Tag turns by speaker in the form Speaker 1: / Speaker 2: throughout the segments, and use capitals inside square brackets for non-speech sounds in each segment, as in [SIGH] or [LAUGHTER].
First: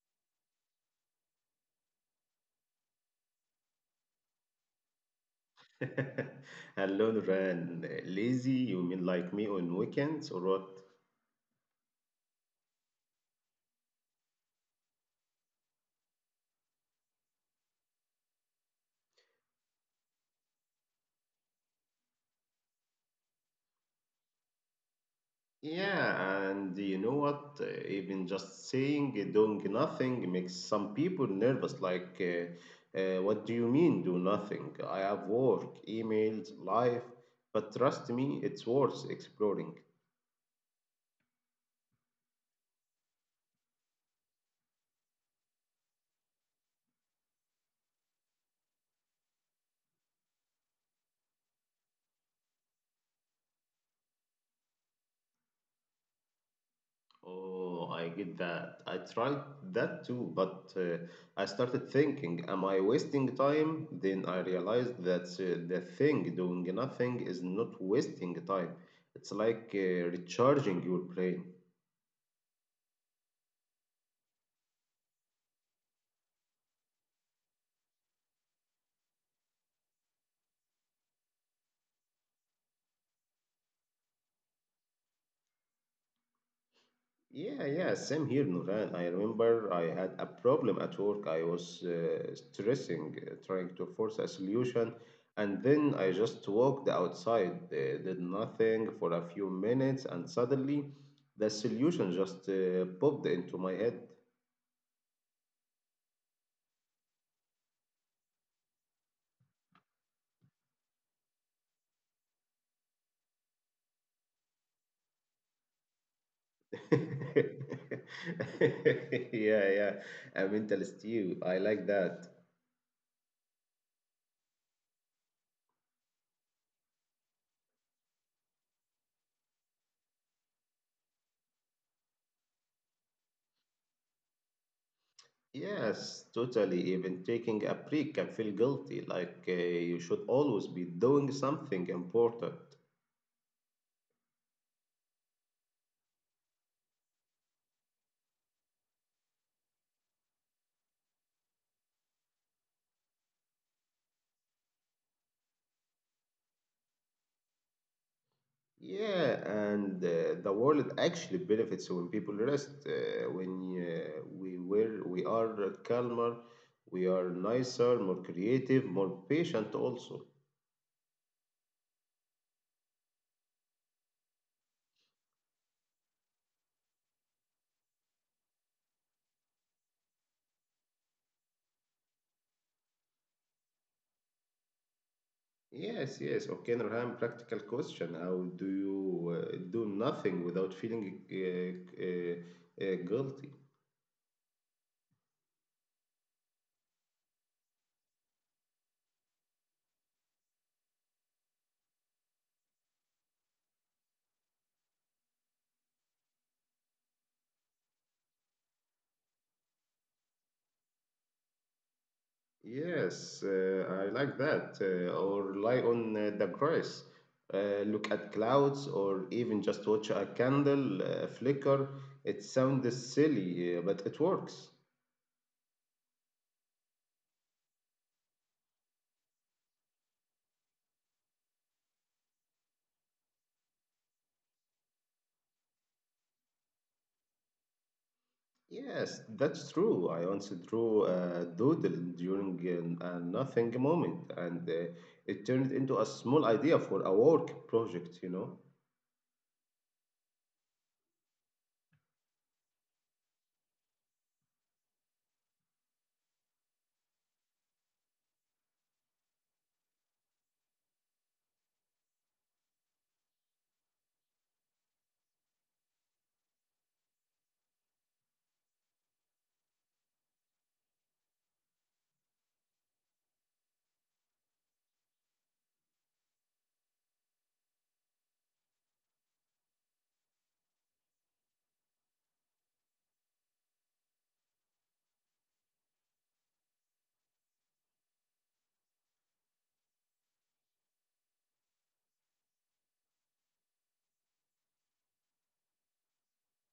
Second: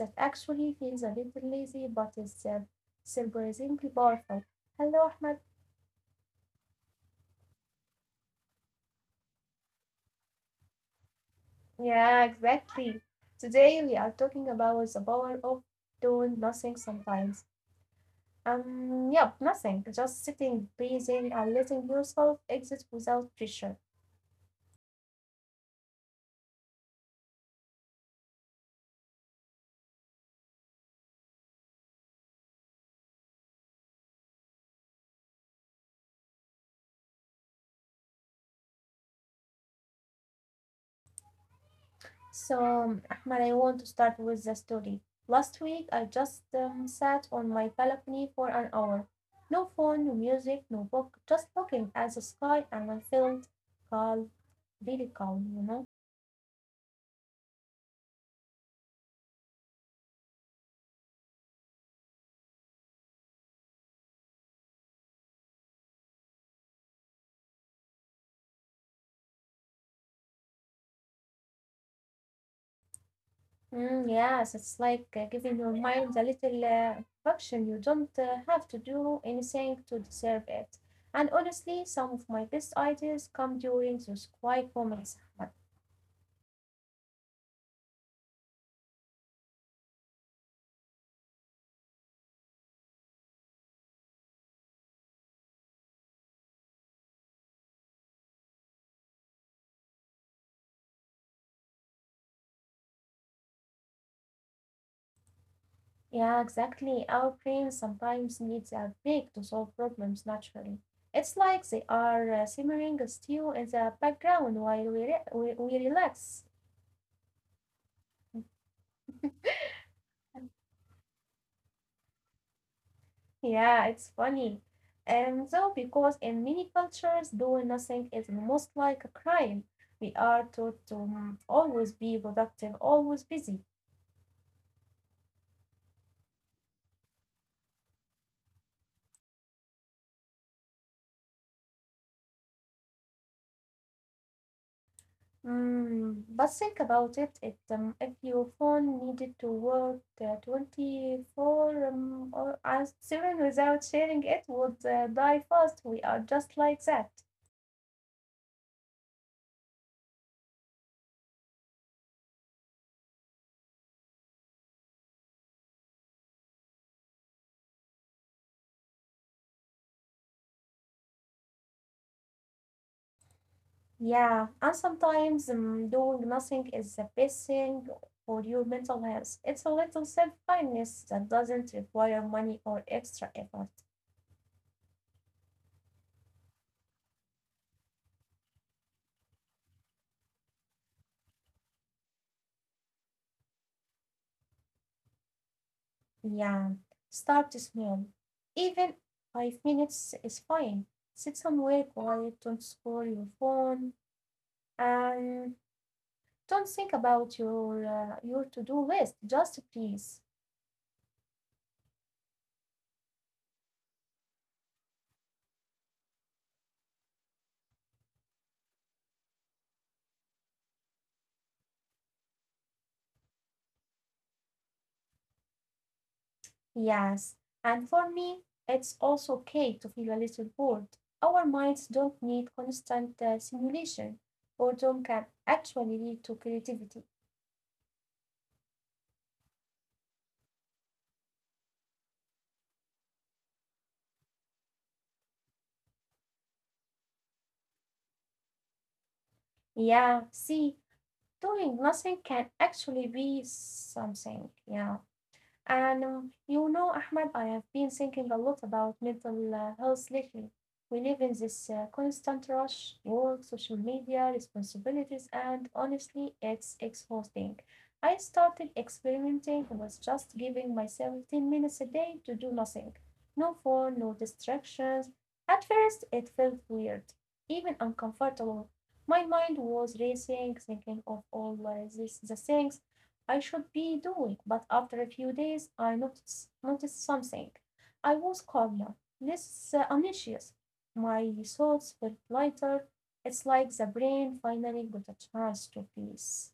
Speaker 1: that actually feels a little lazy but is surprisingly powerful. Hello Ahmed.
Speaker 2: [LAUGHS] Hello, Nuran. Lazy, you mean like me on weekends or what?
Speaker 1: Yeah, exactly. Today we are talking about the power of doing nothing sometimes. Yep, nothing, just sitting, breathing and letting yourself exist without pressure.
Speaker 2: Yeah, and you know what? Even just saying doing nothing makes some people nervous. Like, what do you mean do nothing? I have work, emails, life, but trust me, it's worth exploring.
Speaker 1: So, Ahmed, I want to start with the story. Last week, I just sat on my balcony for an hour. No phone, no music, no book, just looking at the sky, and I felt calm, really calm, you know?
Speaker 2: Oh, I get that. I tried that too, but I started thinking, am I wasting time? Then I realized that the thing doing nothing is not wasting time. It's like recharging your brain.
Speaker 1: Mm, yes, it's like giving your mind a little function. You don't have to do anything to deserve it. And honestly, some of my best ideas come during those quiet moments, Ahmed.
Speaker 2: Yeah, yeah, same here, Nuran. I remember I had a problem at work. I was stressing, trying to force a solution, and then I just walked outside, did nothing for a few minutes, and suddenly the solution just popped into my head.
Speaker 1: Yeah, exactly. Our brains sometimes needs a break to solve problems naturally. It's like they are simmering still in the background while we relax.
Speaker 2: [LAUGHS] Yeah, yeah, a mental stew. I like that.
Speaker 1: Yeah, it's funny. And though, because in many cultures, doing nothing is almost like a crime, we are taught to always be productive, always busy.
Speaker 2: Yes, totally. Even taking a break can feel guilty, like you should always be doing something important.
Speaker 1: Mm, but think about it, if your phone needed to work 24 or as seven without sharing it would die fast. We are just like that.
Speaker 2: Yeah, and the world actually benefits when people rest. When we are calmer, we are nicer, more creative, more patient also.
Speaker 1: Yeah, and sometimes doing nothing is the best thing for your mental health. It's a little self-kindness that doesn't require money or extra effort.
Speaker 2: Yes, yes. Okay, Nurhan, practical question. How do you do nothing without feeling guilty?
Speaker 1: Yeah, start small. Even 5 minutes is fine. Sit somewhere quiet, don't scroll your phone, and don't think about your to-do list, just please.
Speaker 2: Yes, I like that. Or lie on the grass, look at clouds, or even just watch a candle flicker. It sounds silly, but it works.
Speaker 1: Yes. And for me, it's also okay to feel a little bored. Our minds don't need constant stimulation. Boredom can actually lead to creativity.
Speaker 2: Yes, that's true. I once drew a doodle during a nothing moment, and it turned into a small idea for a work project, you know.
Speaker 1: Yeah, see, doing nothing can actually be something. Yeah. And you know, Ahmed, I have been thinking a lot about mental health lately. We live in this constant rush, work, social media, responsibilities, and honestly, it's exhausting. I started experimenting with just giving myself 10 minutes a day to do nothing. No phone, no distractions. At first, it felt weird, even uncomfortable. My mind was racing, thinking of all these the things I should be doing, but after a few days I noticed something. I was calmer, less anxious, my thoughts were lighter. It's like the brain finally got a chance to peace.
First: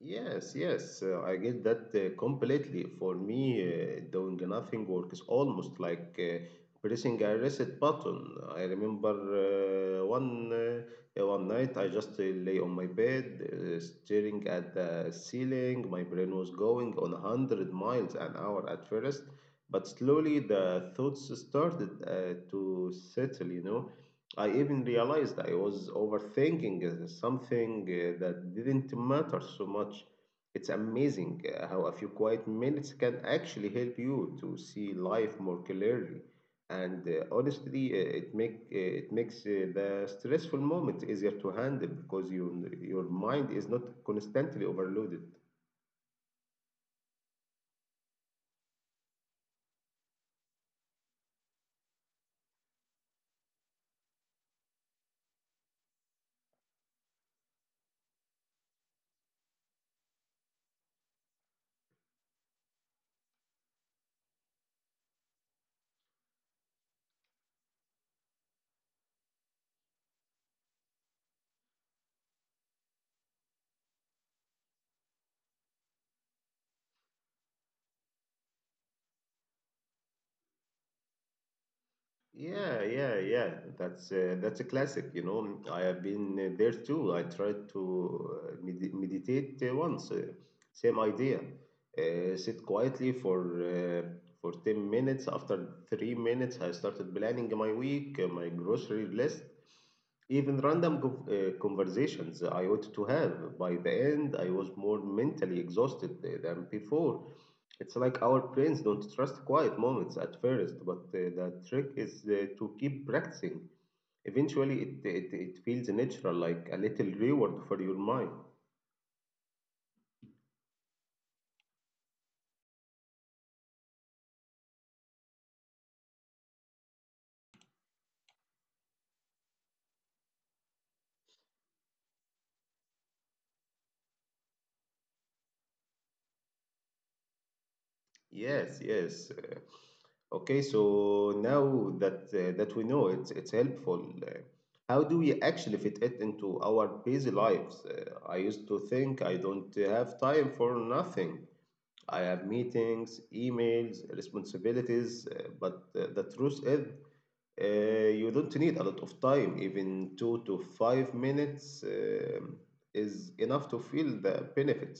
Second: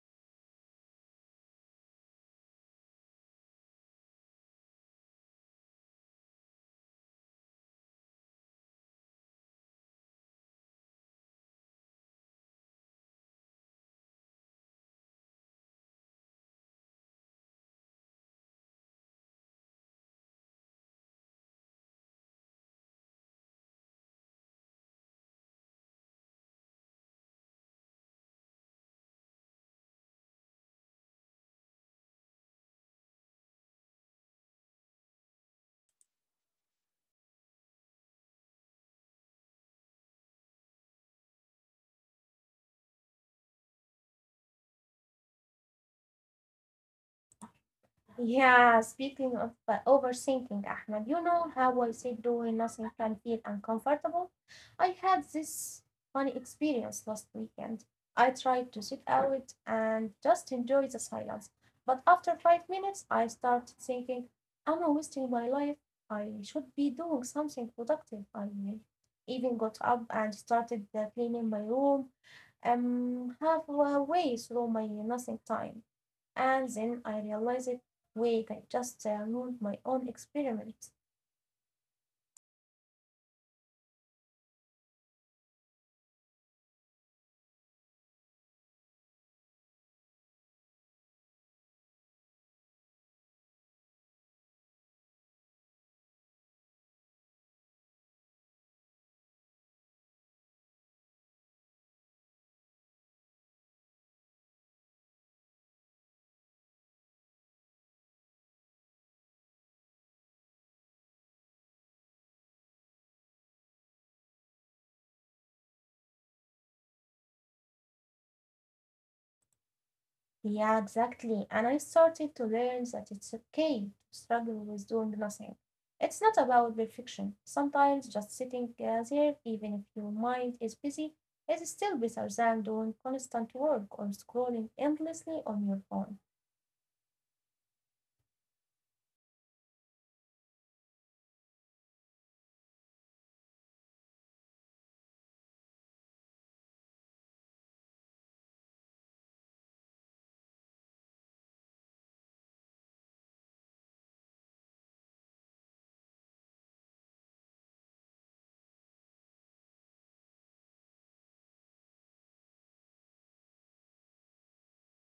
Speaker 2: Yes, yes, I get that completely. For me, doing nothing works almost like pressing a reset button. I remember one night I just lay on my bed, staring at the ceiling. My brain was going on 100 miles an hour at first, but slowly the thoughts started to settle. You know, I even realized I was overthinking something that didn't matter so much. It's amazing how a few quiet minutes can actually help you to see life more clearly. And honestly, it makes the stressful moment easier to handle because your mind is not constantly overloaded.
Speaker 1: Yeah, speaking of overthinking, Ahmed, you know how I said doing nothing can feel uncomfortable? I had this funny experience last weekend. I tried to sit out and just enjoy the silence, but after 5 minutes, I started thinking, I'm wasting my life. I should be doing something productive. I even got up and started cleaning my room, halfway through my nothing time. And then I realized, wait, I just ruined my own experiment.
Speaker 2: Yeah, yeah, yeah. That's a classic. You know, I have been there too. I tried to meditate once. Same idea. Sit quietly for 10 minutes. After 3 minutes, I started planning my week, my grocery list, even random conversations I ought to have. By the end, I was more mentally exhausted than before. It's like our brains don't trust quiet moments at first, but the trick is to keep practicing. Eventually, it feels natural, like a little reward for your mind.
Speaker 1: Yeah, exactly. And I started to learn that it's okay to struggle with doing nothing. It's not about perfection. Sometimes just sitting there, even if your mind is busy, is still better than doing constant work or scrolling endlessly on your phone.
Speaker 2: Yes, yes. Okay, so now that we know it's helpful, how do we actually fit it into our busy lives? I used to think I don't have time for nothing. I have meetings, emails, responsibilities, but the truth is you don't need a lot of time, even 2 to 5 minutes is enough to feel the benefits.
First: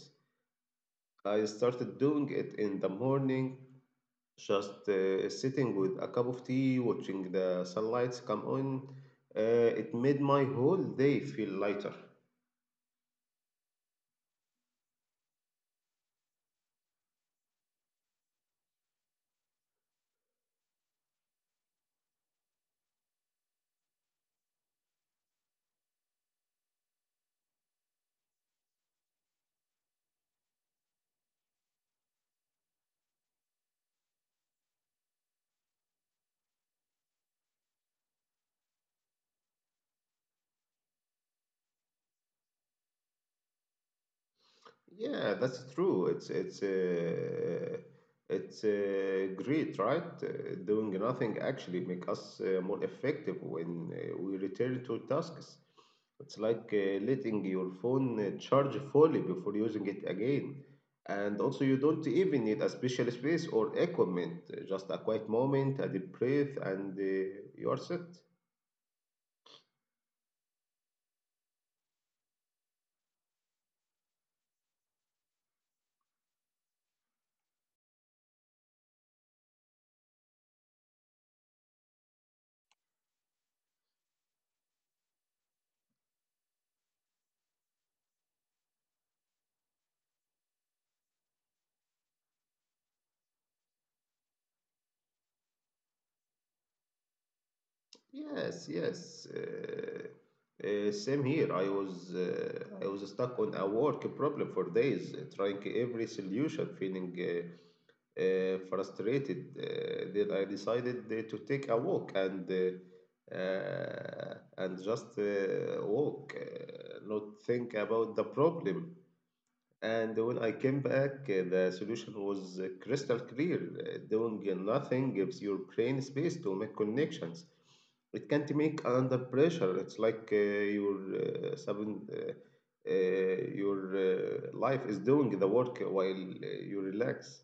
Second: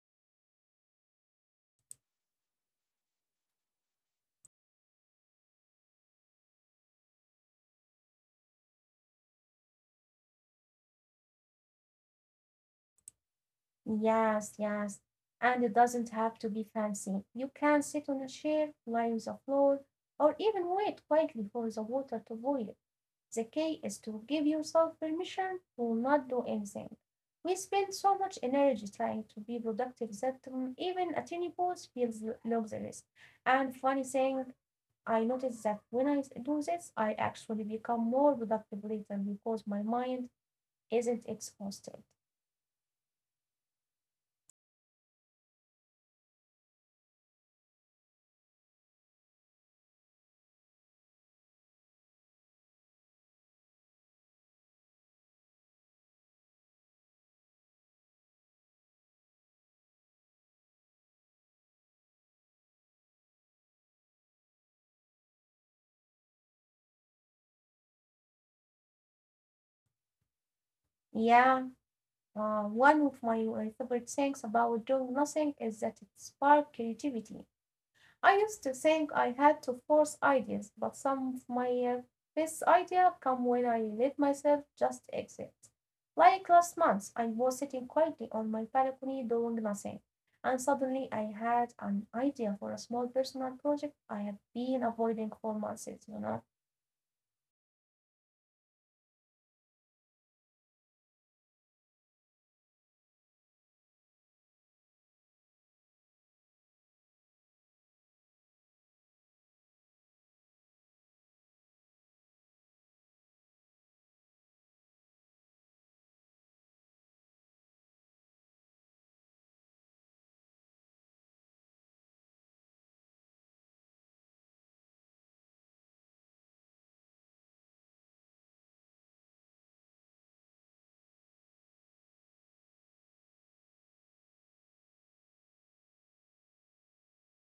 Speaker 2: I started doing it in the morning, just sitting with a cup of tea, watching the sunlight come on. It made my whole day feel lighter.
Speaker 1: Yes, yes. And it doesn't have to be fancy. You can sit on a chair, lie on the floor, or even wait quietly for the water to boil. The key is to give yourself permission to not do anything. We spend so much energy trying to be productive that even a tiny pause feels luxurious. And funny thing, I noticed that when I do this, I actually become more productive later because my mind isn't exhausted.
Speaker 2: Yeah, that's true. It's great, right? Doing nothing actually make us more effective when we return to tasks. It's like letting your phone charge fully before using it again. And also, you don't even need a special space or equipment. Just a quiet moment, a deep breath, and you are set.
Speaker 1: Yeah, one of my favorite things about doing nothing is that it sparks creativity. I used to think I had to force ideas, but some of my best ideas come when I let myself just exist. Like last month, I was sitting quietly on my balcony doing nothing, and suddenly I had an idea for a small personal project I have been avoiding for months, you know.
Speaker 2: Yes, yes. Same here. I was stuck on a work problem for days, trying every solution, feeling frustrated. Then I decided to take a walk and and just walk, not think about the problem. And when I came back, the solution was crystal clear. Doing nothing gives your brain space to make connections. It can't make under pressure. It's like your sudden, your life is doing the work while you relax.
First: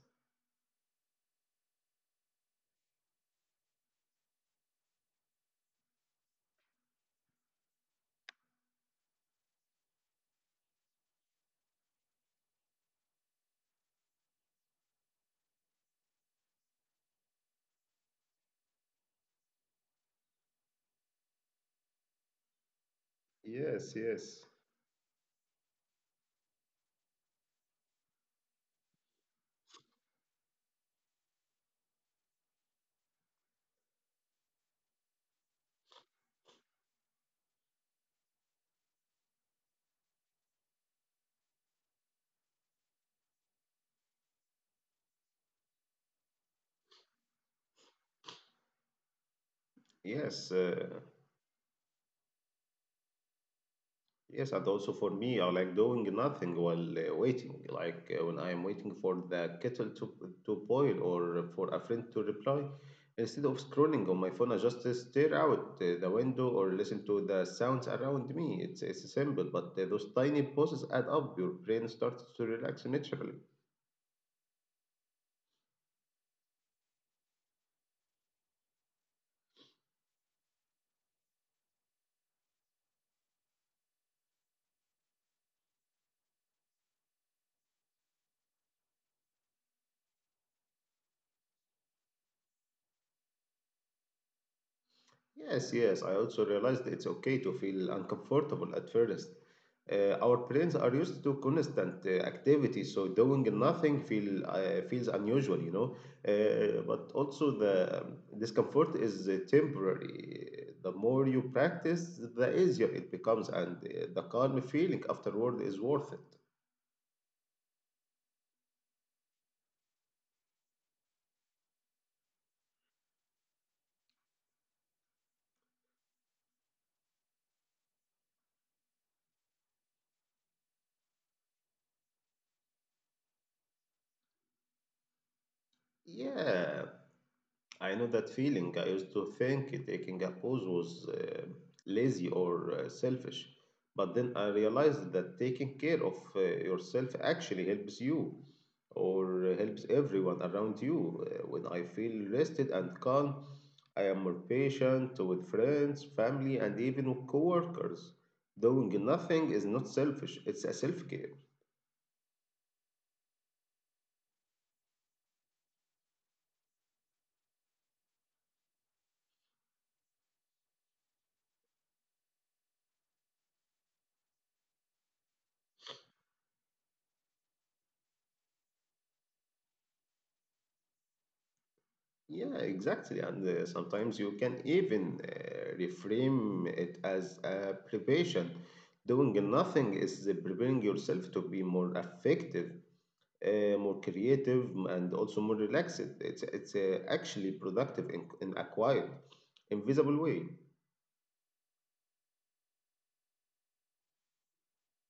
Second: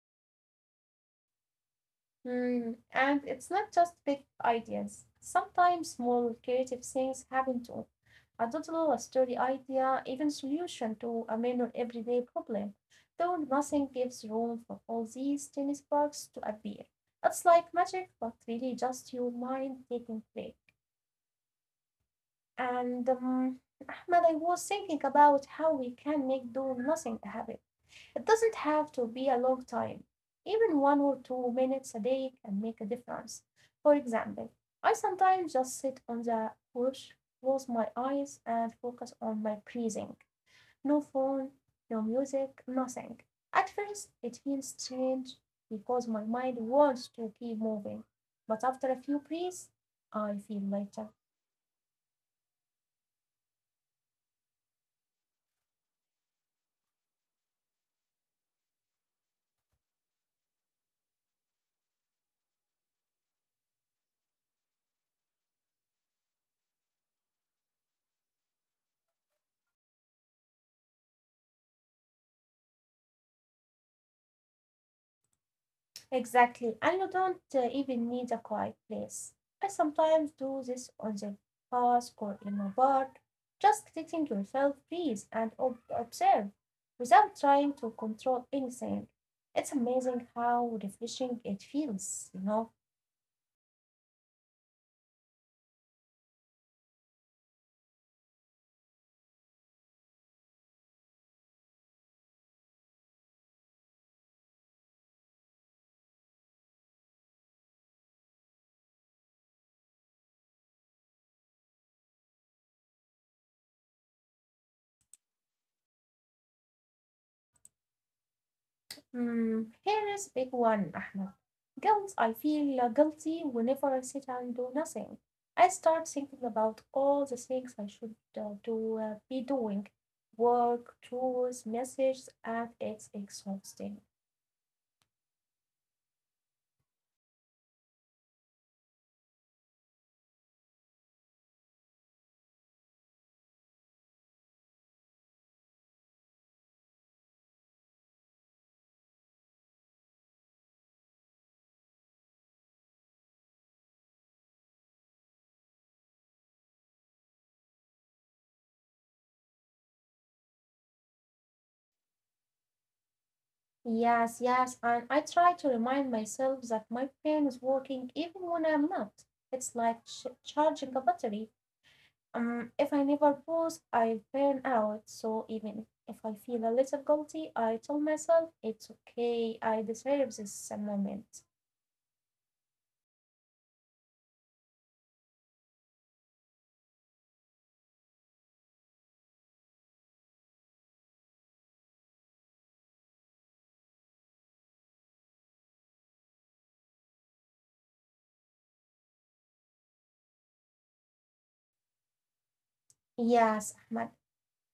Speaker 1: Mm, and it's not just big ideas. Sometimes small creative things happen to a total story idea, even solution to a minor everyday problem, though nothing gives room for all these tiny sparks to appear. It's like magic, but really just your mind taking flick. And
Speaker 2: Yes,
Speaker 1: Ahmed, I
Speaker 2: yes,
Speaker 1: was thinking about how we can make do nothing a habit. It doesn't have to be a long time. Even 1 or 2 minutes a day can make a difference. For example, I sometimes just sit on the couch, close my eyes, and focus on my breathing. No phone, no music, nothing. At first it feels strange because my mind wants to keep moving, but after a few breaths I
Speaker 2: yes.
Speaker 1: feel lighter.
Speaker 2: Yes, and also for me, I like doing nothing while waiting. Like when I am waiting for the kettle to boil or for a friend to reply, instead of scrolling on my phone, I just stare out the window or listen to the sounds around me. It's simple, but those tiny pauses add up. Your brain starts to relax naturally.
Speaker 1: Exactly, and you don't even need a quiet place. I sometimes do this on the bus or in a bar, just letting yourself breathe and observe without trying to control anything. It's amazing how refreshing it feels, you know.
Speaker 2: Yes, yes. I also realized it's okay to feel uncomfortable at first. Our brains are used to constant activity, so doing nothing feels unusual, you know. But also the discomfort is temporary. The more you practice, the easier it becomes, and the calm feeling afterward is worth it.
Speaker 1: Hmm. Here is a big one, Ahmed. Guilt. I feel guilty whenever I sit and do nothing. I start thinking about all the things I should be doing: work, chores, messages, and it's exhausting.
Speaker 2: Yeah. I know that feeling. I used to think taking a pause was lazy or selfish, but then I realized that taking care of yourself actually helps you or helps everyone around you. When I feel rested and calm, I am more patient with friends, family, and even with coworkers. Doing nothing is not selfish, it's a self care.
Speaker 1: Yes, yes, and I try to remind myself that my brain is working even when I'm not. It's like charging a battery. If I never pause, I burn out. So even if I feel a little guilty, I tell myself it's okay. I deserve this moment.
Speaker 2: Yeah, exactly. And sometimes you can even reframe it as a preparation. Doing nothing is preparing yourself to be more effective, more creative, and also more relaxed. It's actually productive in a quiet, invisible way.
Speaker 1: Yes, Ahmad.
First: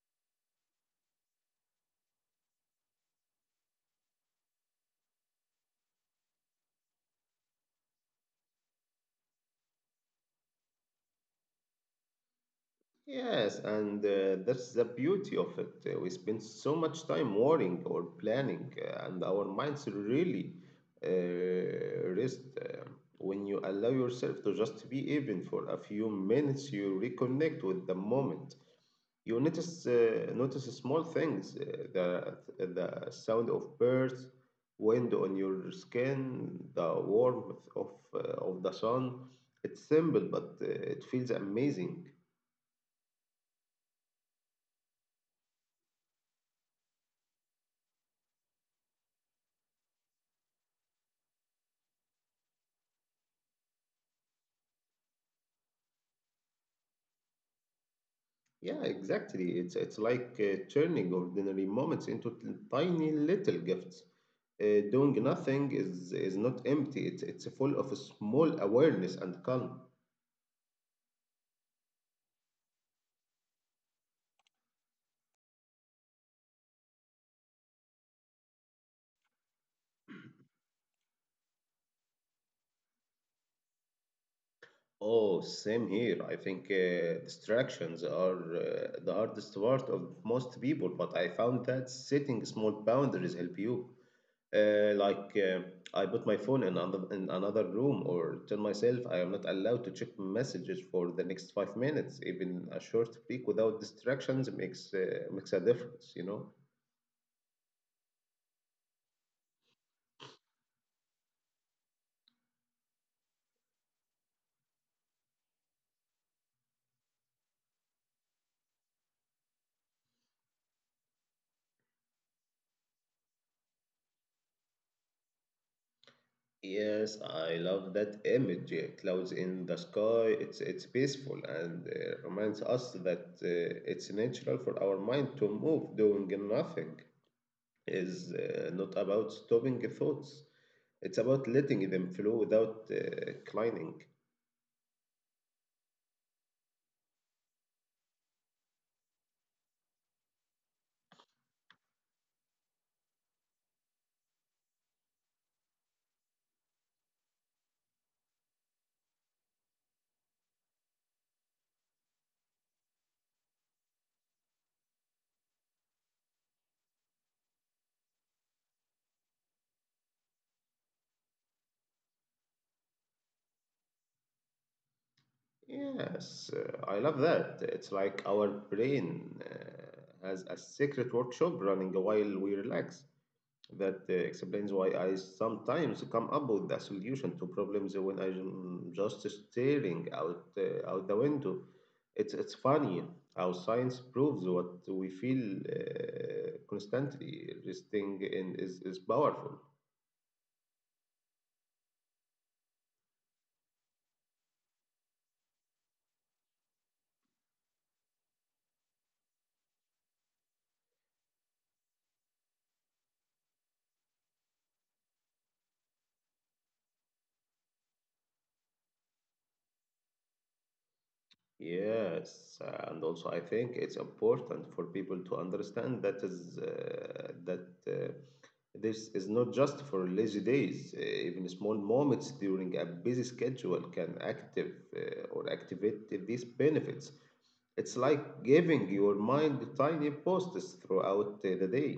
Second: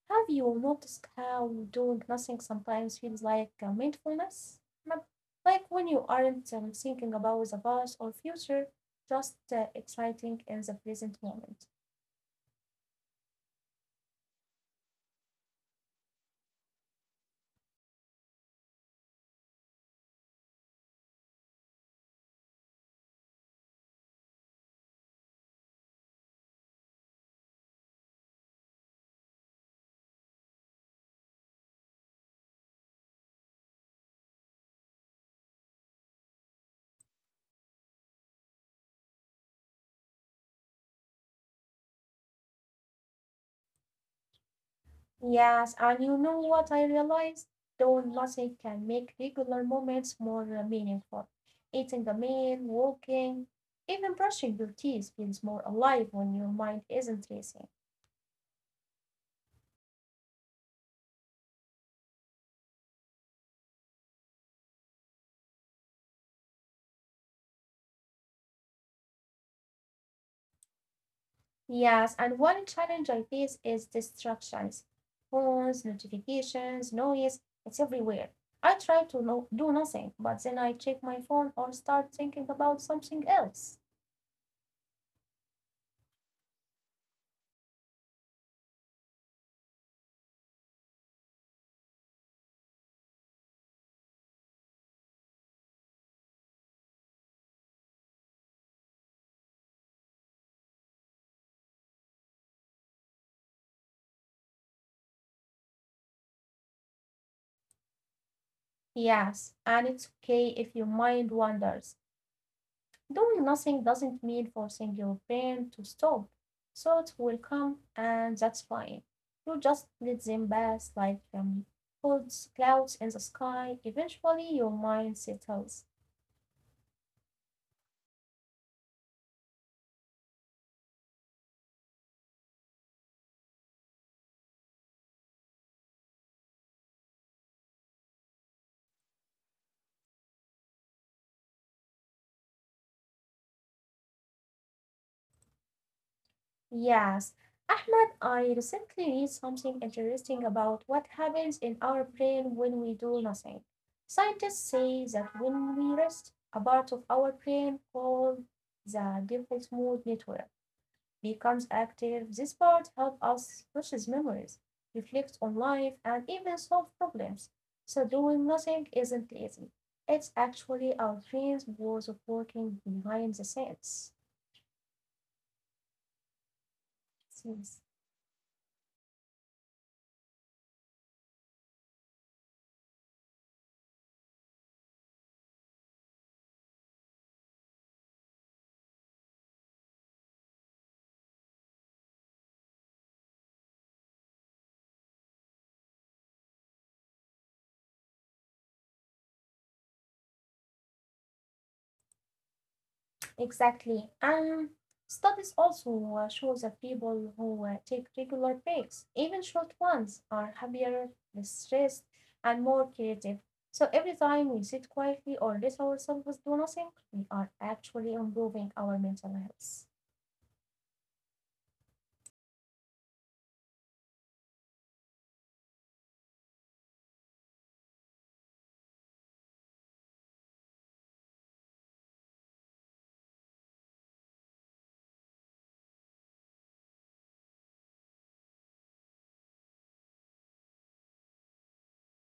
Speaker 1: Have you noticed how doing nothing sometimes feels like mindfulness? Ahmad? Like when you aren't thinking about the past or future, just exciting in the present moment.
Speaker 2: Yes, and that's the beauty of it. We spend so much time worrying or planning, and our minds really rest. When you allow yourself to just be even for a few minutes, you reconnect with the moment. You notice small things, the sound of birds, wind on your skin, the warmth of the sun. It's simple, but it feels amazing.
Speaker 1: Yes, and you know what I realized? Though nothing can make regular moments more meaningful. Eating a meal, walking, even brushing your teeth feels more alive when your mind isn't racing.
Speaker 2: Yeah, exactly. It's like turning ordinary moments into tiny little gifts. Doing nothing is not empty. It's full of a small awareness and calm.
Speaker 1: Yes, and one challenge I face is distractions. Phones, notifications, noise, it's everywhere. I try to do nothing, but then I check my phone or start thinking about something else.
Speaker 2: Oh, same here. I think distractions are the hardest part of most people, but I found that setting small boundaries help you. Like I put my phone in another room or tell myself I am not allowed to check messages for the next 5 minutes. Even a short break without distractions makes a difference, you know.
Speaker 1: Yes, and it's okay if your mind wanders. Doing nothing doesn't mean forcing your brain to stop. Thoughts will come, and that's fine. You just let them pass like clouds in the sky. Eventually, your mind settles.
Speaker 2: Yes, I love that image, yeah. Clouds in the sky. It's peaceful and reminds us that it's natural for our mind to move. Doing nothing is not about stopping thoughts. It's about letting them flow without clinging.
Speaker 1: Yes, Ahmed, I recently read something interesting about what happens in our brain when we do nothing. Scientists say that when we rest, a part of our brain called the default mode network becomes active. This part helps us process memories, reflect on life, and even solve problems. So doing nothing isn't lazy. It's actually our brain's ways of working behind the scenes.
Speaker 2: Yes, I love
Speaker 1: scenes.
Speaker 2: that. It's like our brain has a secret workshop running while we relax. That explains why I sometimes come up with a solution to problems when I'm just staring out the window. It's funny how science proves what we feel constantly. Resting in is powerful.
Speaker 1: Exactly. And studies also show that people who take regular breaks, even short ones, are happier, less stressed, and more creative. So every time we sit quietly or let ourselves do nothing, we are actually improving our mental health.
Speaker 2: Yes, and also I think it's important for people to understand that this is not just for lazy days. Even small moments during a busy schedule can active or activate these benefits. It's like giving your mind tiny posts throughout the day.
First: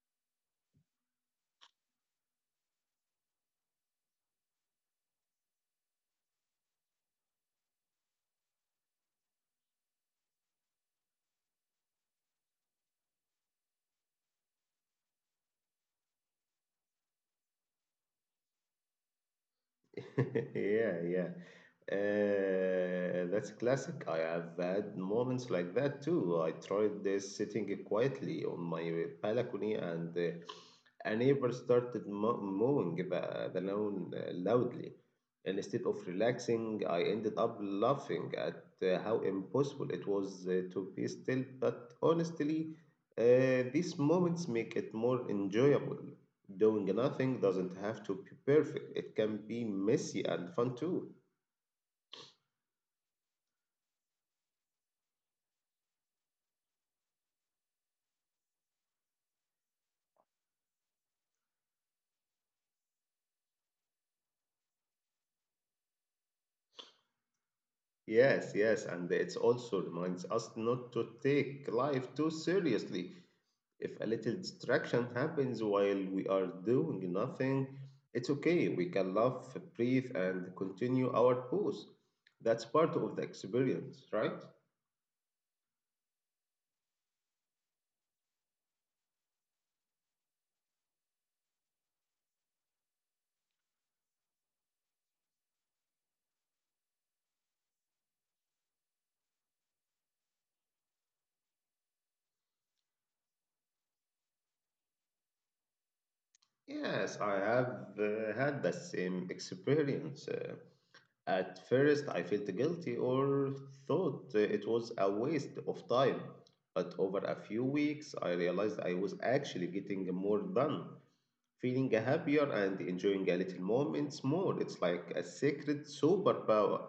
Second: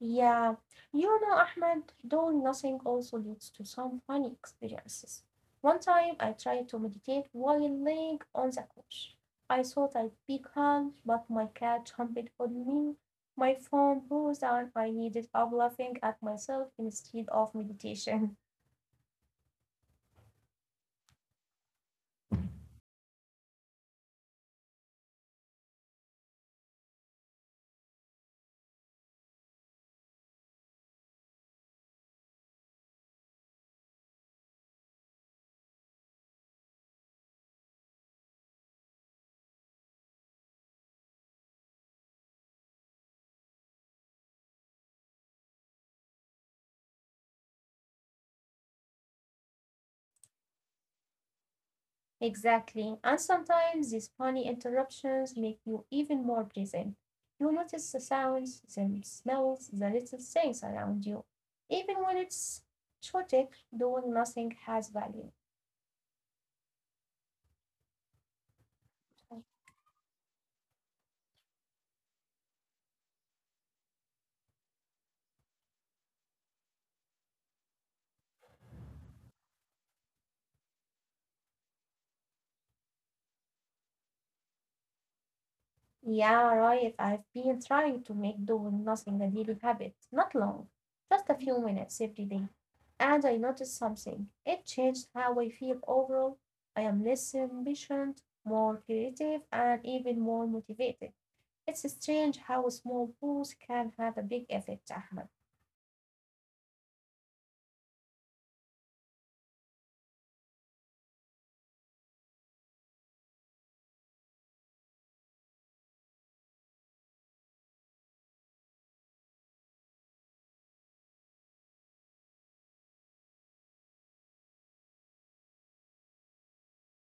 Speaker 1: Yeah, you know, Ahmed, doing nothing also leads to some funny experiences. One time I tried to meditate while laying on the couch. I thought I'd be calm, but my cat jumped on me. My phone buzzed and I needed up laughing at myself instead of meditation. [LAUGHS]
Speaker 2: [LAUGHS] Yeah, yeah. That's classic. I have had moments like that too. I tried sitting quietly on my balcony, and a neighbor started mo mowing the lawn loudly. And instead of relaxing, I ended up laughing at how impossible it was to be still. But honestly, these moments make it more enjoyable. Doing nothing doesn't have to be perfect. It can be messy and fun too.
Speaker 1: Exactly. And sometimes these funny interruptions make you even more present. You notice the sounds, the smells, the little things around you. Even when it's chaotic, doing nothing has value.
Speaker 2: Yes, yes, and it also reminds us not to take life too seriously. If a little distraction happens while we are doing nothing, it's okay. We can laugh, breathe, and continue our pose. That's part of the experience, right?
Speaker 1: Yeah, right. I've been trying to make doing nothing a daily habit. Not long, just a few minutes every day. And I noticed something. It changed how I feel overall. I am less impatient, more creative, and even more motivated. It's strange how small pools can have a big effect, Ahmed.
Speaker 2: Yes, I have had the same experience. At first, I felt guilty or thought it was a waste of time, but over a few weeks, I realized I was actually getting more done, feeling happier and enjoying a little moments more. It's like a secret superpower.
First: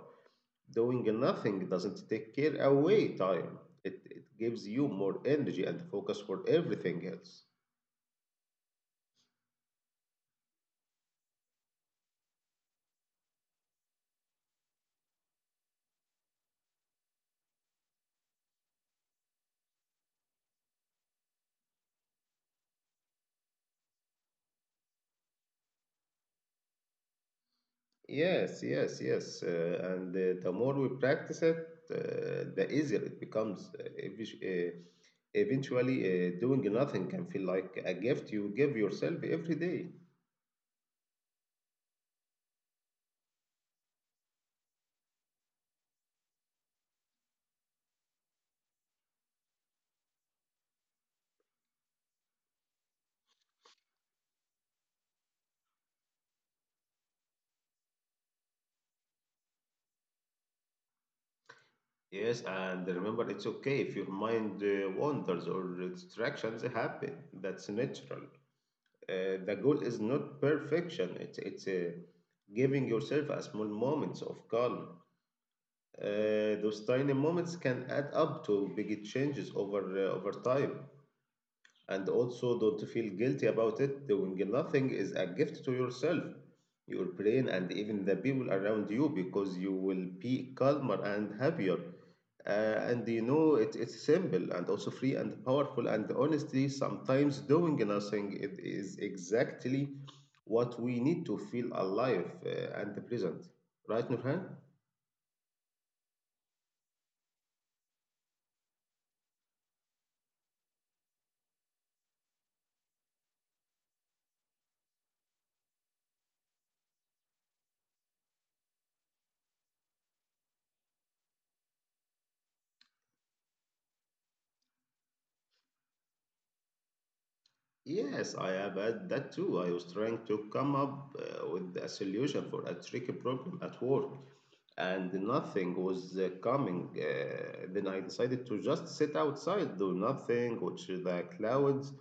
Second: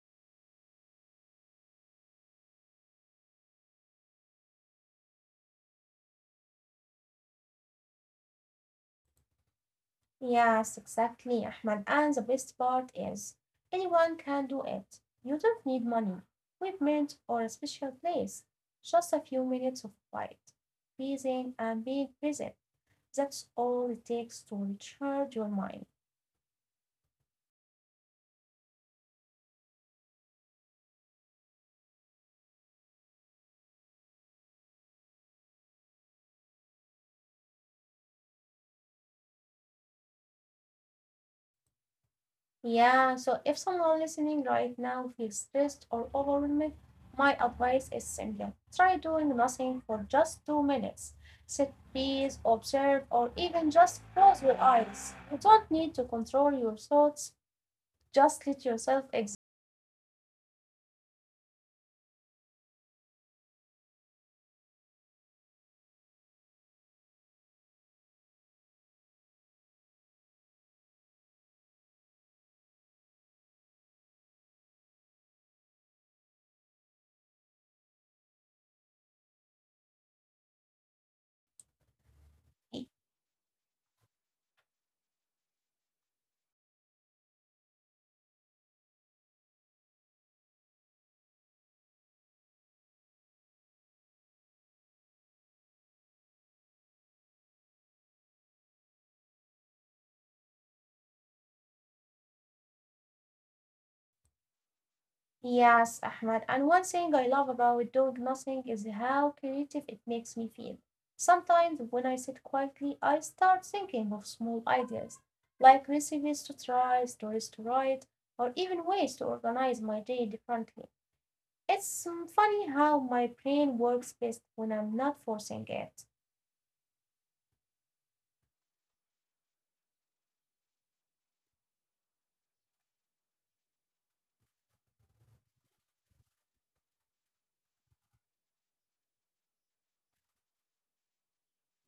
Speaker 2: Doing nothing doesn't take care away time. It gives you more energy and focus for everything else.
Speaker 1: Yes, exactly, Ahmed. And the best part is anyone can do it. You don't need money, equipment, or a special place. Just a few minutes of quiet, breathing, and being present. That's all it takes to recharge your mind.
Speaker 2: Yes, yes, yes. And the more we practice it, the easier it becomes. Uh, eventually, doing nothing can feel like a gift you give yourself every day.
Speaker 1: Yeah, so if someone listening right now feels stressed or overwhelmed, my advice is simple. Try doing nothing for just 2 minutes. Sit, breathe, observe, or even just close your eyes. You don't need to control your thoughts, just let yourself exist.
Speaker 2: Yes, and remember, it's okay if your mind wanders or distractions happen. That's natural. The goal is not perfection. It's giving yourself a small moments of calm. Those tiny moments can add up to big changes over time. And also, don't feel guilty about it. Doing nothing is a gift to yourself, your brain, and even the people around you because you will be calmer and happier. And you know, it, It's simple and also free and powerful. And honestly, sometimes doing nothing it is exactly what we need to feel alive and present. Right, Nurhan?
Speaker 1: Yes, Ahmad. And one thing I love about doing nothing is how creative it makes me feel. Sometimes when I sit quietly, I start thinking of small ideas, like recipes to try, stories to write, or even ways to organize my day differently. It's funny how my brain works best when I'm not forcing it.
Speaker 2: Yes, I have had that too. I was trying to come up with a solution for a tricky problem at work, and nothing was coming. Then I decided to just sit outside, do nothing, watch the clouds,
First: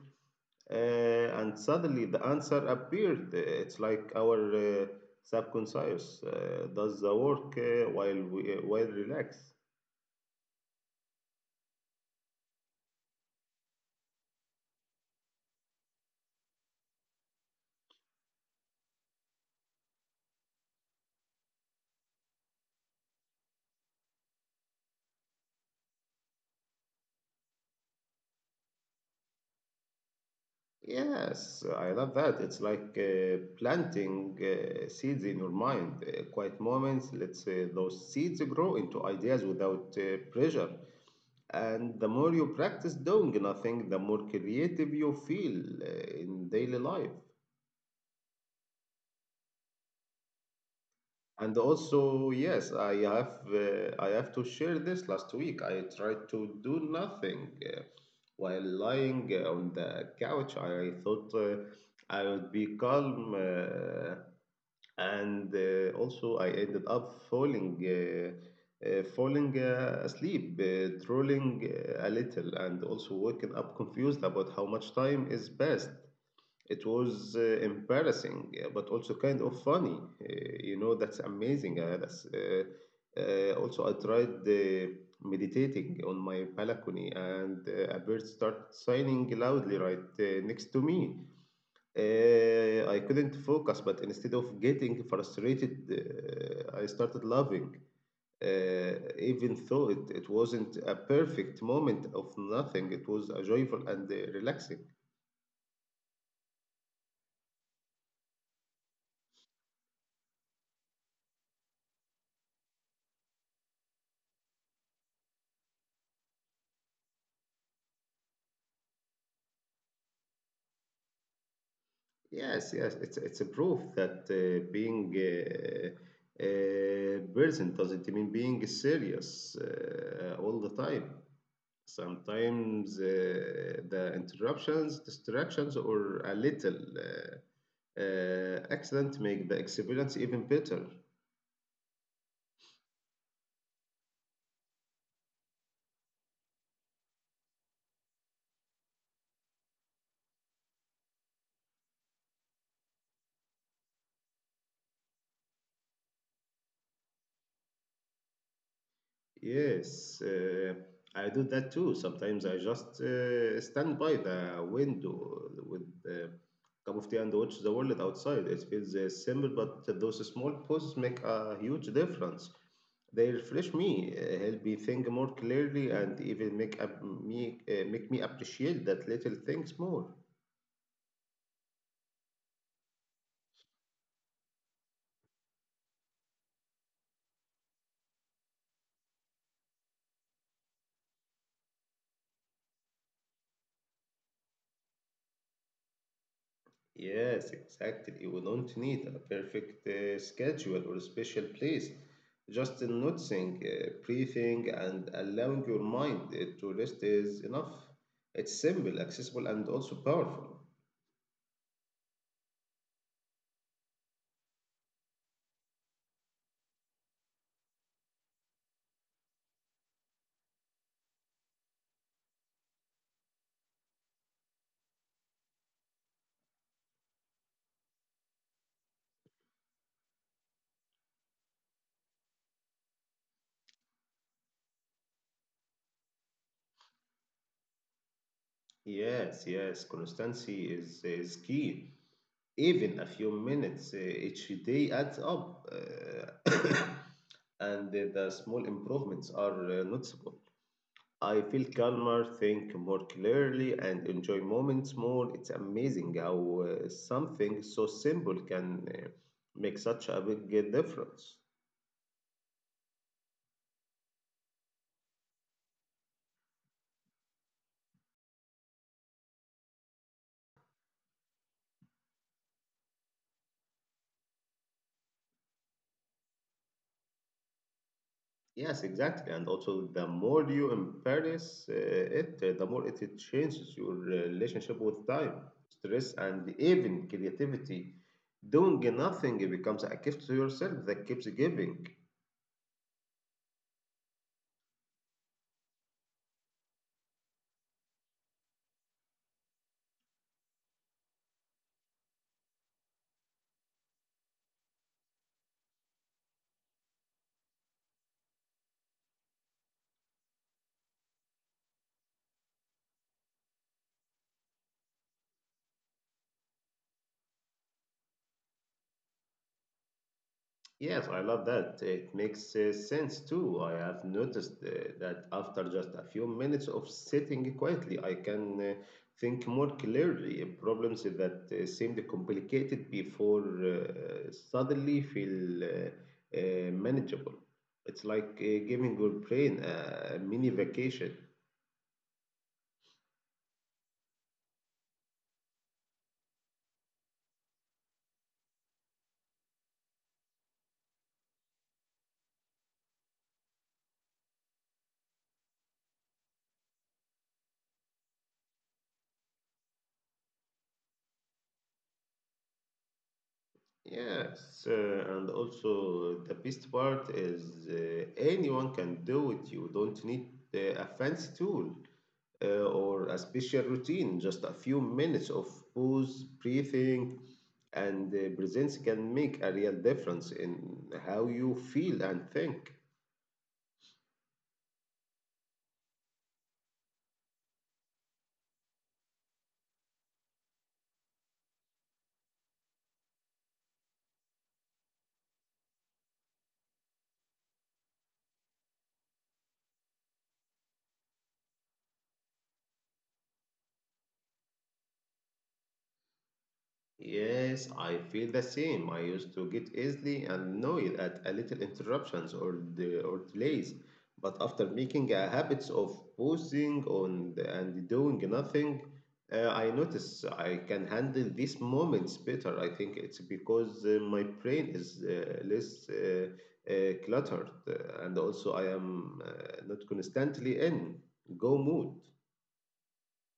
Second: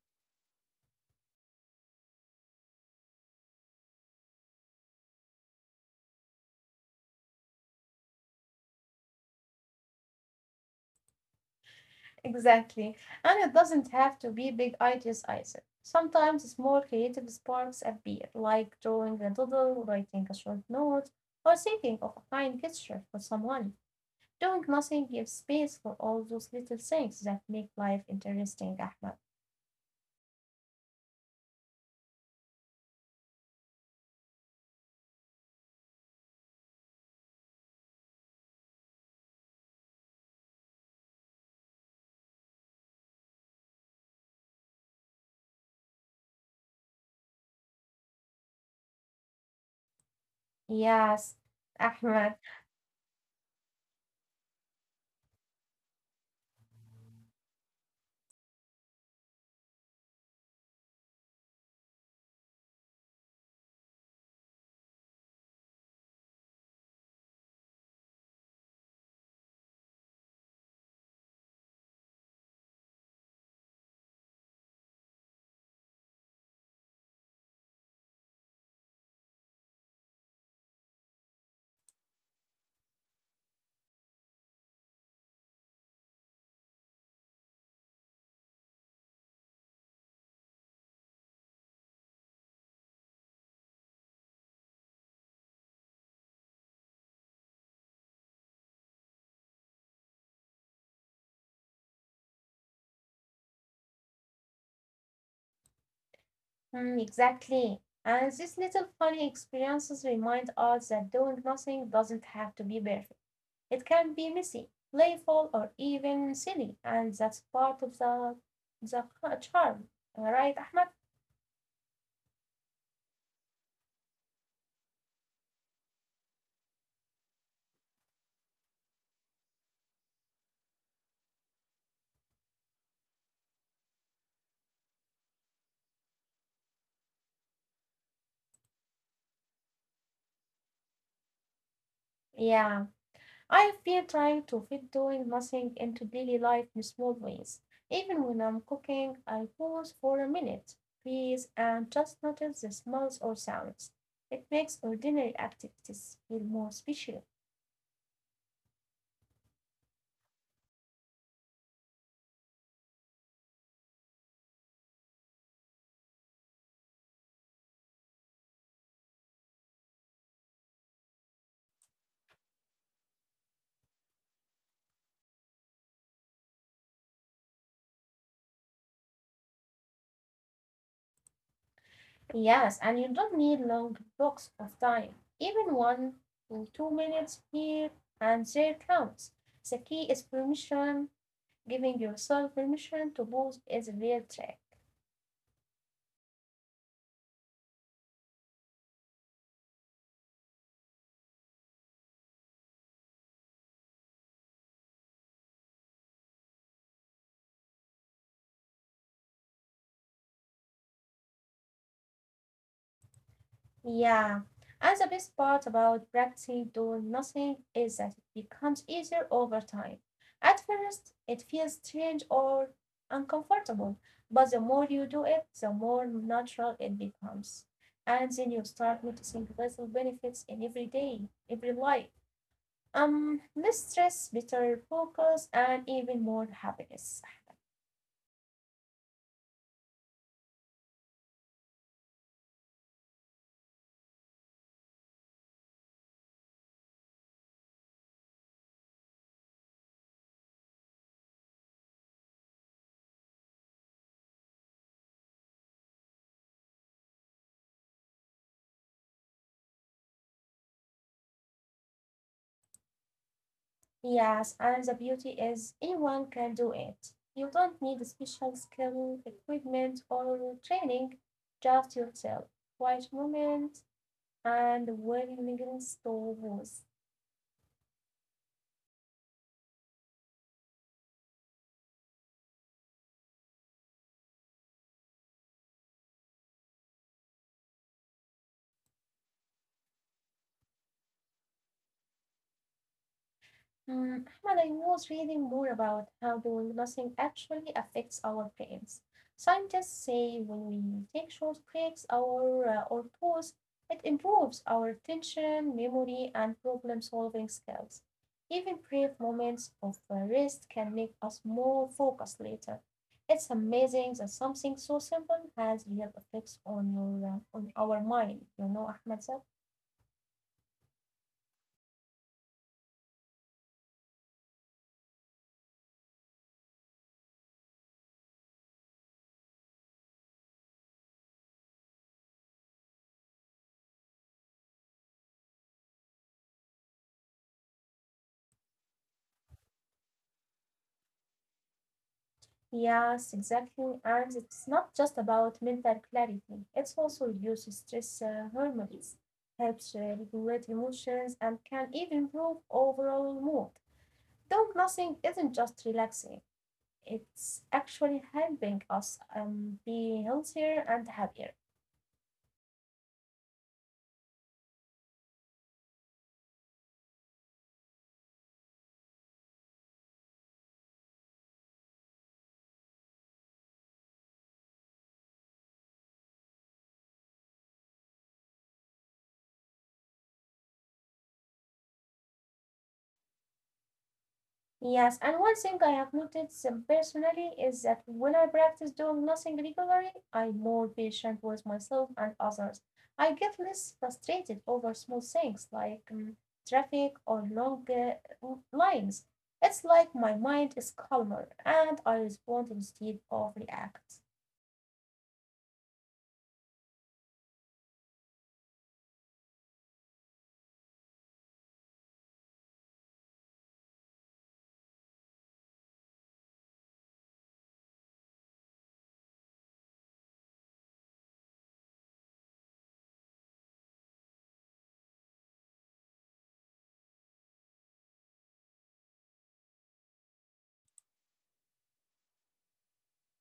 Speaker 2: uh, and suddenly the answer appeared. It's like our subconscious does the work while we while relaxed.
Speaker 1: Exactly. And it doesn't have to be big ideas either. Sometimes small creative sparks appear, like drawing a doodle, writing a short note, or thinking of a kind gesture for someone. Doing nothing gives space for all those little things that make life interesting, Ahmed.
Speaker 2: Yes, I love that. It's like planting seeds in your mind. Quiet moments us say those seeds grow into ideas without pressure. And the more you practice doing nothing, the more creative you feel in daily life.
Speaker 1: Yes,
Speaker 2: And also,
Speaker 1: Ahmed.
Speaker 2: yes, I have to share this. Last week, I tried to do nothing. While lying on the couch, I thought I would be calm. And also I ended up falling asleep, trolling a little, and also waking up confused about how much time is passed. It was embarrassing, but also kind of funny. You know, that's amazing. That's Also I tried meditating on my balcony and a bird started singing loudly right next to me. I couldn't focus, but instead of getting frustrated, I started laughing. Uh, Even though it wasn't a perfect moment of nothing, it was a joyful and relaxing.
Speaker 1: Mm, exactly. And these little funny experiences remind us that doing nothing doesn't have to be perfect. It can be messy, playful, or even silly, and that's part of the charm. Right, Ahmed?
Speaker 2: Yes, yes, it's a proof that being present doesn't mean being serious all the time. Sometimes the interruptions, distractions, or a little. Excellent make the experience even better.
Speaker 1: Yeah. I've been trying to fit doing nothing into daily life in small ways. Even when I'm cooking, I pause for a minute, please, and just notice the smells or sounds. It makes ordinary activities feel more special.
Speaker 2: Yes, I do that too. Sometimes I just stand by the window with a cup of tea and watch the world outside. It feels simple, but those small pauses make a huge difference. They refresh me, help me think more clearly, and even make me appreciate that little things more.
Speaker 1: Yes, and you don't need long blocks of time. Even 1 or 2 minutes here and there counts. The key is permission. Giving yourself permission to pause is a real trick.
Speaker 2: Yes, exactly. We don't need a perfect schedule or special place. Just noticing, breathing, and allowing your mind to rest is enough. It's simple, accessible, and also powerful.
Speaker 1: Yeah, and the best part about practicing doing nothing is that it becomes easier over time. At first, it feels strange or uncomfortable, but the more you do it, the more natural it becomes. And then you start noticing little benefits in every day, every life. Less stress, better focus, and even more happiness.
Speaker 2: Yes, yes, constancy is key. Even a few minutes each day adds up, [COUGHS] and the small improvements are noticeable. I feel calmer, think more clearly, and enjoy moments more. It's amazing how something so simple can make such a big difference.
Speaker 1: Yes, and the beauty is anyone can do it. You don't need special skill, equipment, or training, just yourself, quiet moment, and willingness to lose.
Speaker 2: Yes, exactly. And also, the more you embrace it, the more it changes your relationship with time, stress, and even creativity. Doing nothing becomes a gift to yourself that keeps giving.
Speaker 1: Mm, Ahmad, I was reading more about how doing nothing actually affects our brains. Scientists say when we take short breaks or pause, it improves our attention, memory, and problem solving skills. Even brief moments of rest can make us more focused later. It's amazing that something so simple has real effects on your on our mind. You know, Ahmed said.
Speaker 2: Yes, I love that. It makes sense too. I have noticed that after just a few minutes of sitting quietly, I can think more clearly. Problems that seemed complicated before suddenly feel manageable. It's like giving your brain a mini vacation.
Speaker 1: Yes, exactly. And it's not just about mental clarity. It also reduces stress hormones, helps regulate emotions, and can even improve overall mood. Doing nothing isn't just relaxing. It's actually helping us be healthier and happier.
Speaker 2: Yes, and also the best part is anyone can do it. You don't need a fancy tool or a special routine. Just a few minutes of pause, breathing, and presence can make a real difference in how you feel and think.
Speaker 1: Yes, and one thing I have noticed personally is that when I practice doing nothing regularly, I'm more patient with myself and others. I get less frustrated over small things like traffic or long lines. It's like my mind is calmer and I respond instead of react.
Speaker 2: Yes, I feel the same. I used to get easily annoyed at a little interruptions or delays, but after making a habit of pausing on the, and doing nothing, I notice I can handle these moments better. I think it's because my brain is less cluttered, and also I am not constantly in go mood.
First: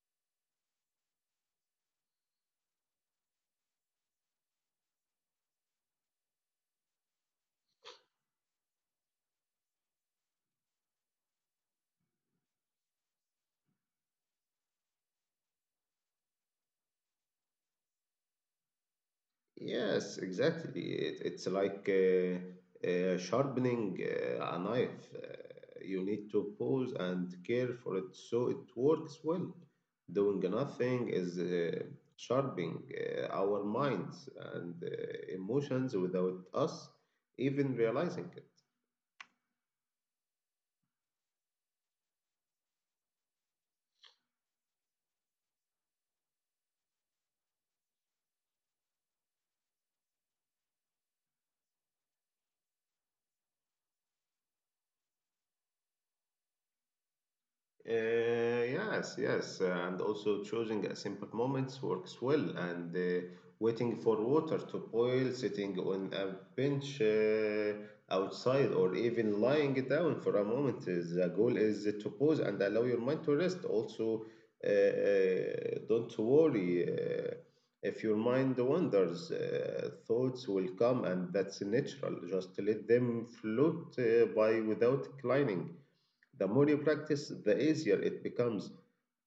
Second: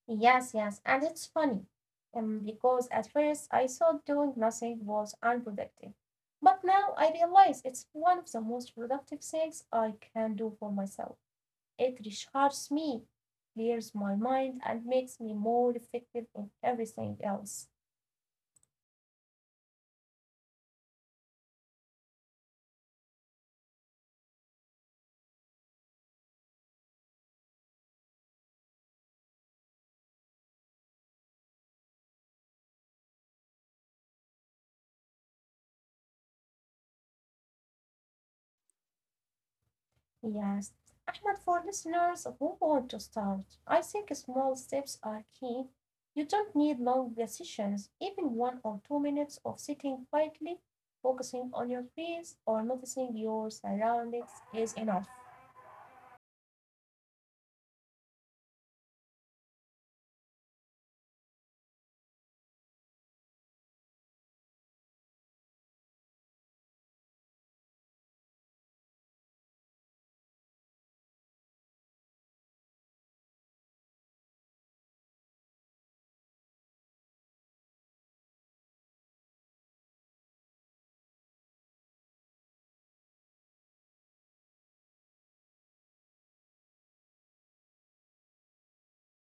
Speaker 1: Yes, yes, and it's funny, because at first I thought doing nothing was unproductive, but now I realize it's one of the most productive things I can do for myself. It recharges me, clears my mind, and makes me more effective in everything else.
Speaker 2: Yes, exactly. It's like sharpening a knife. You need to pause and care for it so it works well. Doing nothing is sharpening our minds and emotions without us even realizing it.
Speaker 1: Yes, Ahmed, for listeners who want to start, I think small steps are key. You don't need long decisions, even 1 or 2 minutes of sitting quietly, focusing on your breath or noticing your surroundings is enough.
Speaker 2: Yes, yes, and also choosing a simple moments works well, and waiting for water to boil, sitting on a bench outside, or even lying down for a moment. The goal is to pause and allow your mind to rest. Also, don't worry if your mind wanders, thoughts will come, and that's natural. Just let them float by without climbing the more you practice, the easier it becomes,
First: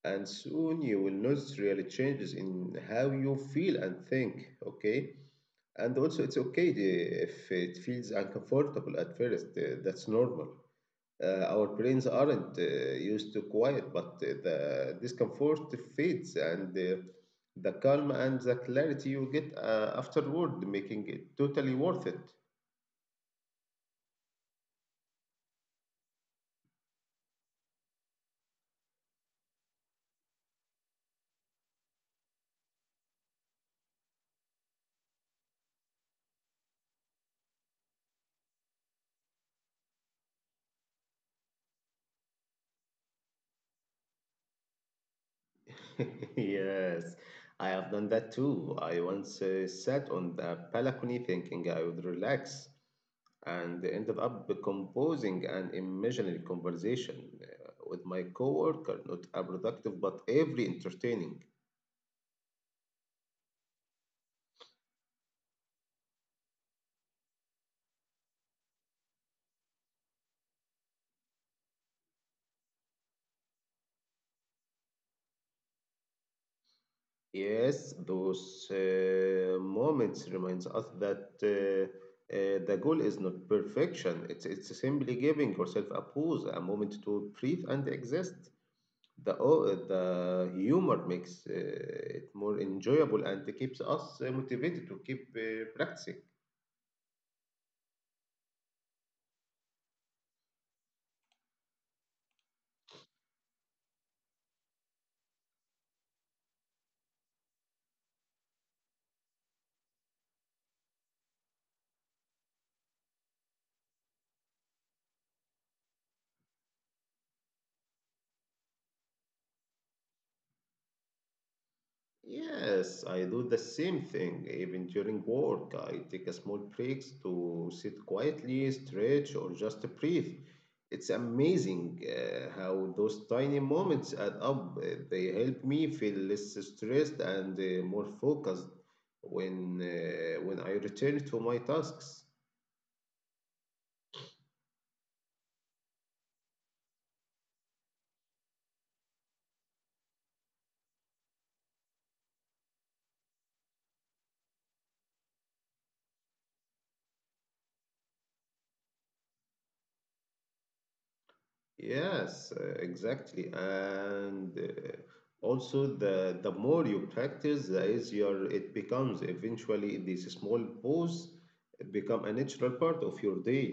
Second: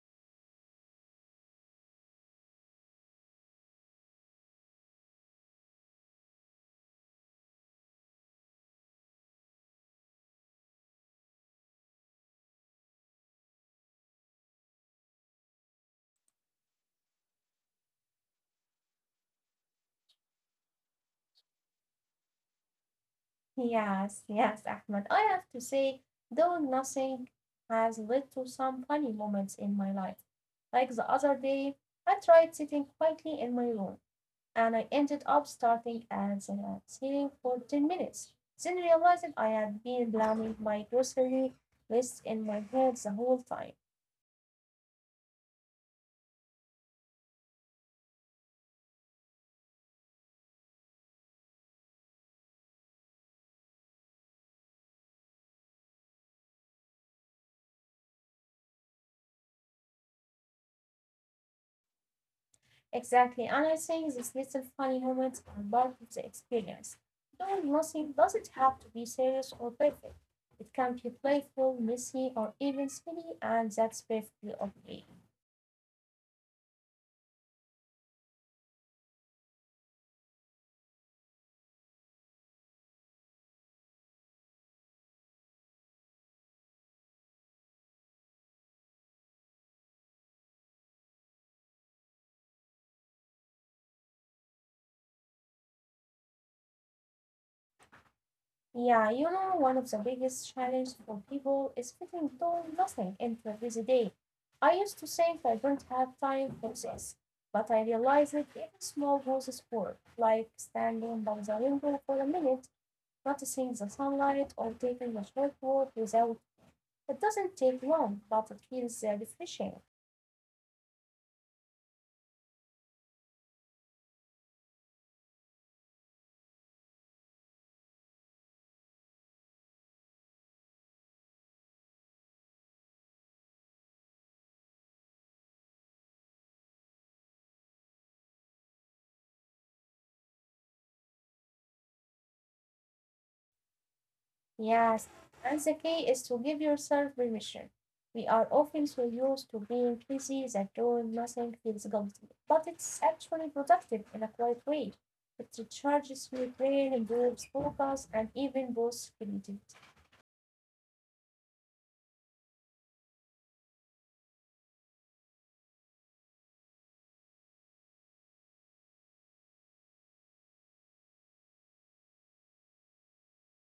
Speaker 2: and soon you will notice real changes in how you feel and think. Okay, and also it's okay if it feels uncomfortable at first. That's normal. Our brains aren't used to quiet, but the discomfort fades, and the calm and the clarity you get afterward, making it totally worth it.
Speaker 1: Yes, yes, Ahmed. I have to say, doing nothing has led to some funny moments in my life. Like the other day, I tried sitting quietly in my room, and I ended up starting at ceiling for 10 minutes. Then realized I had been planning my grocery list in my head the whole time.
Speaker 2: [LAUGHS] Yes, I have done that too. I once sat on the balcony thinking I would relax and ended up composing an imaginary conversation with my coworker, not a productive but every entertaining.
Speaker 1: Exactly, and I think these little funny moments are part of the experience. Doing nothing doesn't have to be serious or perfect. It can be playful, messy, or even silly, and that's perfectly okay.
Speaker 2: Yes, those moments reminds us that the goal is not perfection. It's simply giving yourself a pause, a moment to breathe and exist. The humor makes it more enjoyable and keeps us motivated to keep practicing.
Speaker 1: Yeah, you know, one of the biggest challenges for people is fitting doing nothing into a busy day. I used to think I don't have time for this, but I realized that even small pauses work, like standing by the window for a minute, noticing the sunlight, or taking a short walk without. It doesn't take long, but it feels refreshing.
Speaker 2: Yes, I do the same thing even during work. I take a small breaks to sit quietly, stretch, or just breathe. It's amazing how those tiny moments add up. They help me feel less stressed and more focused when I return to my tasks.
Speaker 1: Yes, and the key is to give yourself permission. We are often so used to being busy that doing nothing feels guilty, but it's actually productive in a quiet way. It recharges your brain, improves focus, and even boosts creativity.
Speaker 2: Yes, exactly. And Also the more you practice, the easier it becomes. Eventually, these small pause become a natural part of your day.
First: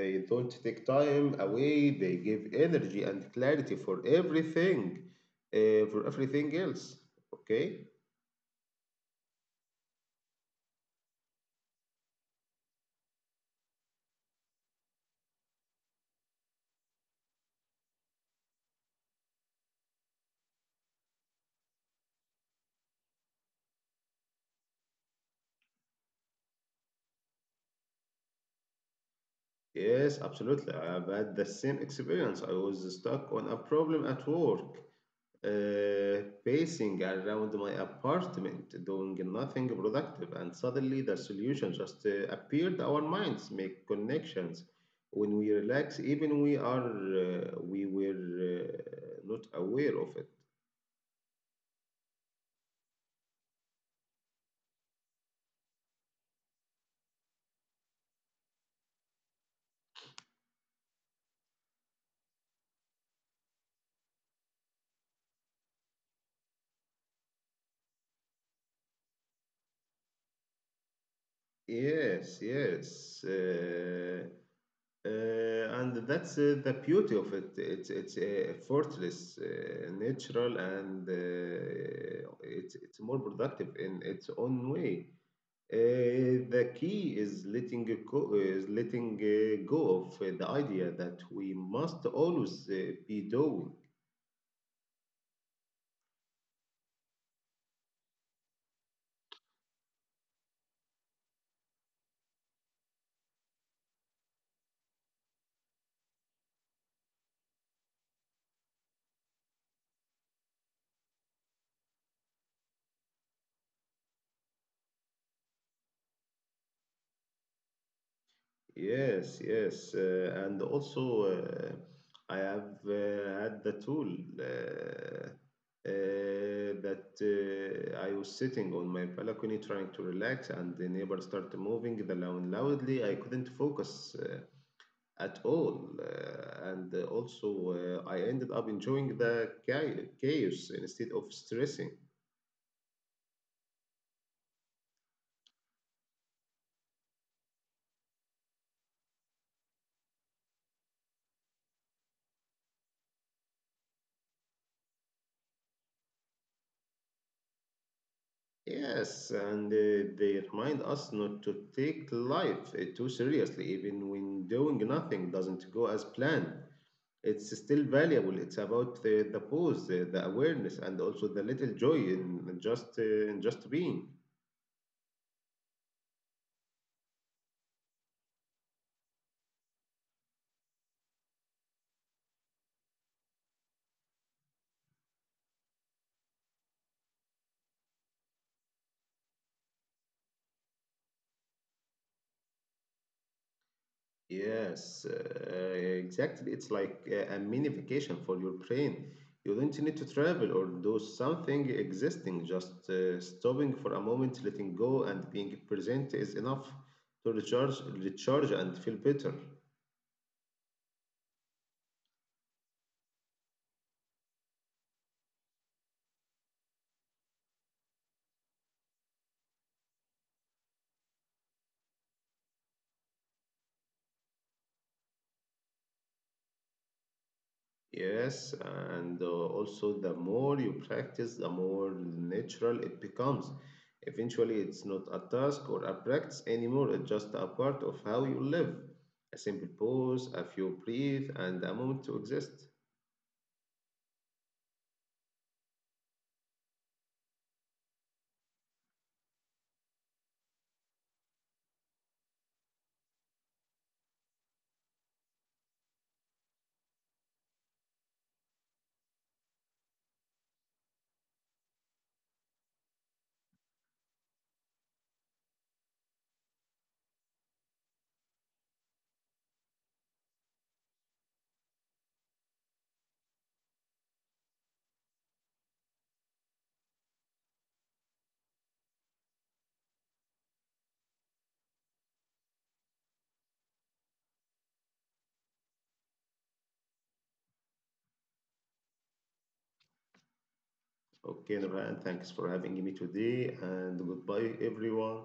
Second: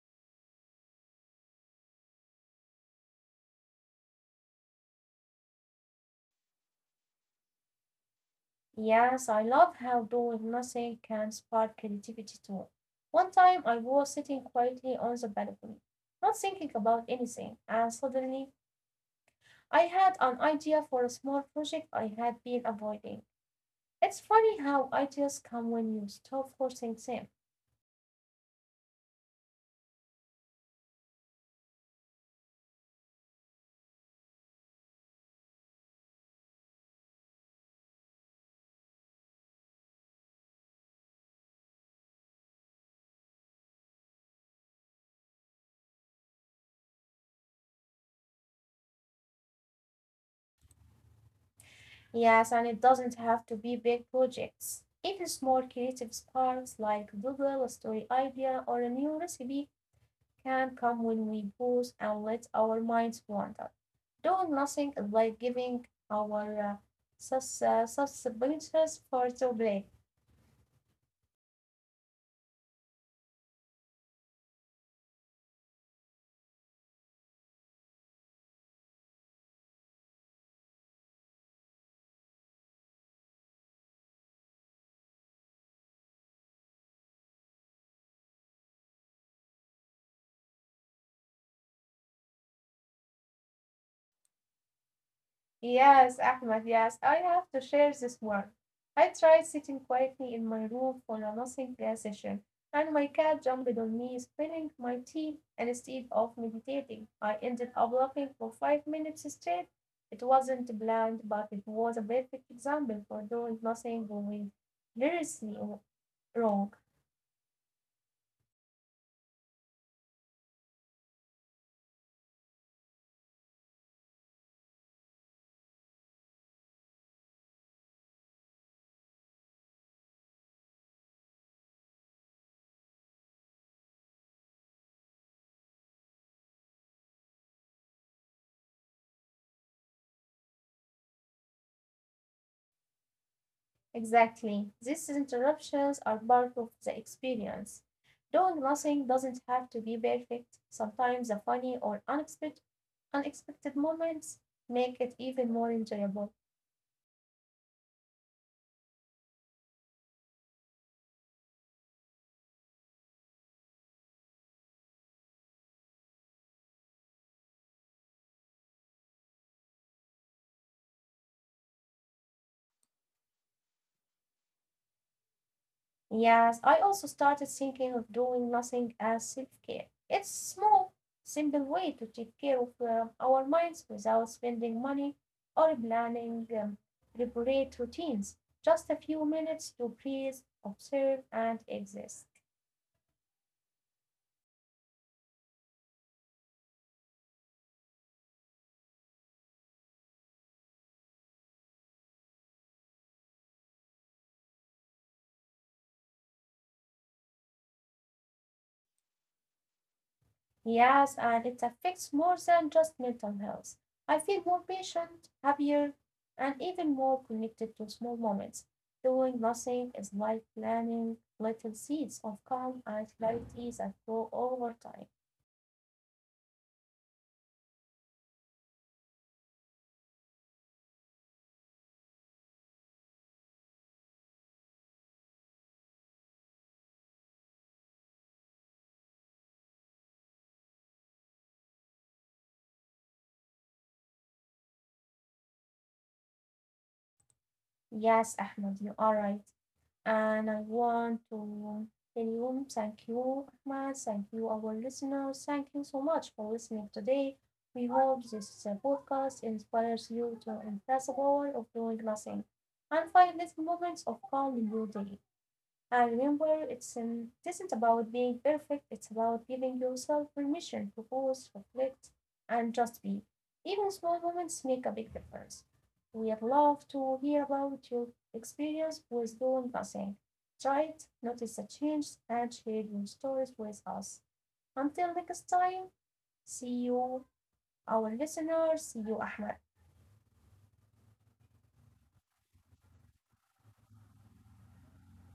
Speaker 2: They don't take time away. They give energy and clarity for everything else. Okay?
Speaker 1: Yes, I love how doing nothing can spark creativity too. One time I was sitting quietly on the balcony, not thinking about anything, and suddenly I had an idea for a small project I had been avoiding. It's funny how ideas come when you stop forcing them.
Speaker 2: Yes, absolutely. I've had the same experience. I was stuck on a problem at work pacing around my apartment, doing nothing productive, and suddenly the solution just appeared. Our minds make connections when we relax, even we were not aware of it.
Speaker 1: Yes, and it doesn't have to be big projects. Even small creative sparks like doodle, a story idea, or a new recipe can come when we pause and let our minds wander. Doing nothing is like giving our suspensions for to play.
Speaker 2: Yes, yes. And that's the beauty of it. It's effortless, natural, and it's more productive in its own way. The key is letting go of the idea that we must always be doing.
Speaker 1: Yes, Ahmed, yes, I have to share this one. I tried sitting quietly in my room for a nothing session, and my cat jumped on me, spilling my tea. And instead of meditating, I ended up laughing for 5 minutes straight. It wasn't bland, but it was a perfect example for doing nothing going seriously wrong.
Speaker 2: Yes, yes, and also I have had the tool uh, that I was sitting on my balcony trying to relax, and the neighbor started moving the lawn loudly. I couldn't focus at all. And Also, I ended up enjoying the chaos instead of stressing.
Speaker 1: Exactly. These interruptions are part of the experience. Doing nothing doesn't have to be perfect. Sometimes a funny or unexpected moments make it even more enjoyable.
Speaker 2: Yes, and they remind us not to take life too seriously, even when doing nothing doesn't go as planned. It's still valuable. It's about the pause, the awareness, and also the little joy in just being.
Speaker 1: Yes, I also started thinking of doing nothing as self care. It's small, simple way to take care of our minds without spending money or planning elaborate routines. Just a few minutes to breathe, observe, and exist.
Speaker 2: Yes, exactly. It's like a mini vacation for your brain. You don't need to travel or do something existing. Just stopping for a moment, letting go, and being present is enough to recharge, and feel better.
Speaker 1: Yes, and it affects more than just mental health. I feel more patient, happier, and even more connected to small moments. Doing nothing is like planting little seeds of calm and clarity that grow over time.
Speaker 2: Yes, and also the more you practice, the more natural it becomes. Eventually, it's not a task or a practice anymore, it's just a part of how you live. A simple pause, a few breathe, and a moment to exist.
Speaker 1: Yes, Ahmed, you are right. And I want to tell you thank you, Ahmad, thank you, our listeners. Thank you so much for listening today. We hope this podcast inspires you to embrace the power of doing nothing and find little moments of calm in your day. And remember, it isn't about being perfect, it's about giving yourself permission to pause, reflect, and just be. Even small moments make a big difference. We'd love to hear about your experience with doing nothing. Try it, notice the change, and share your stories with us. Until next time, see you, our listeners. See you, Ahmed.
Speaker 2: Okay, Nurhan, thanks for having me today, and goodbye, everyone.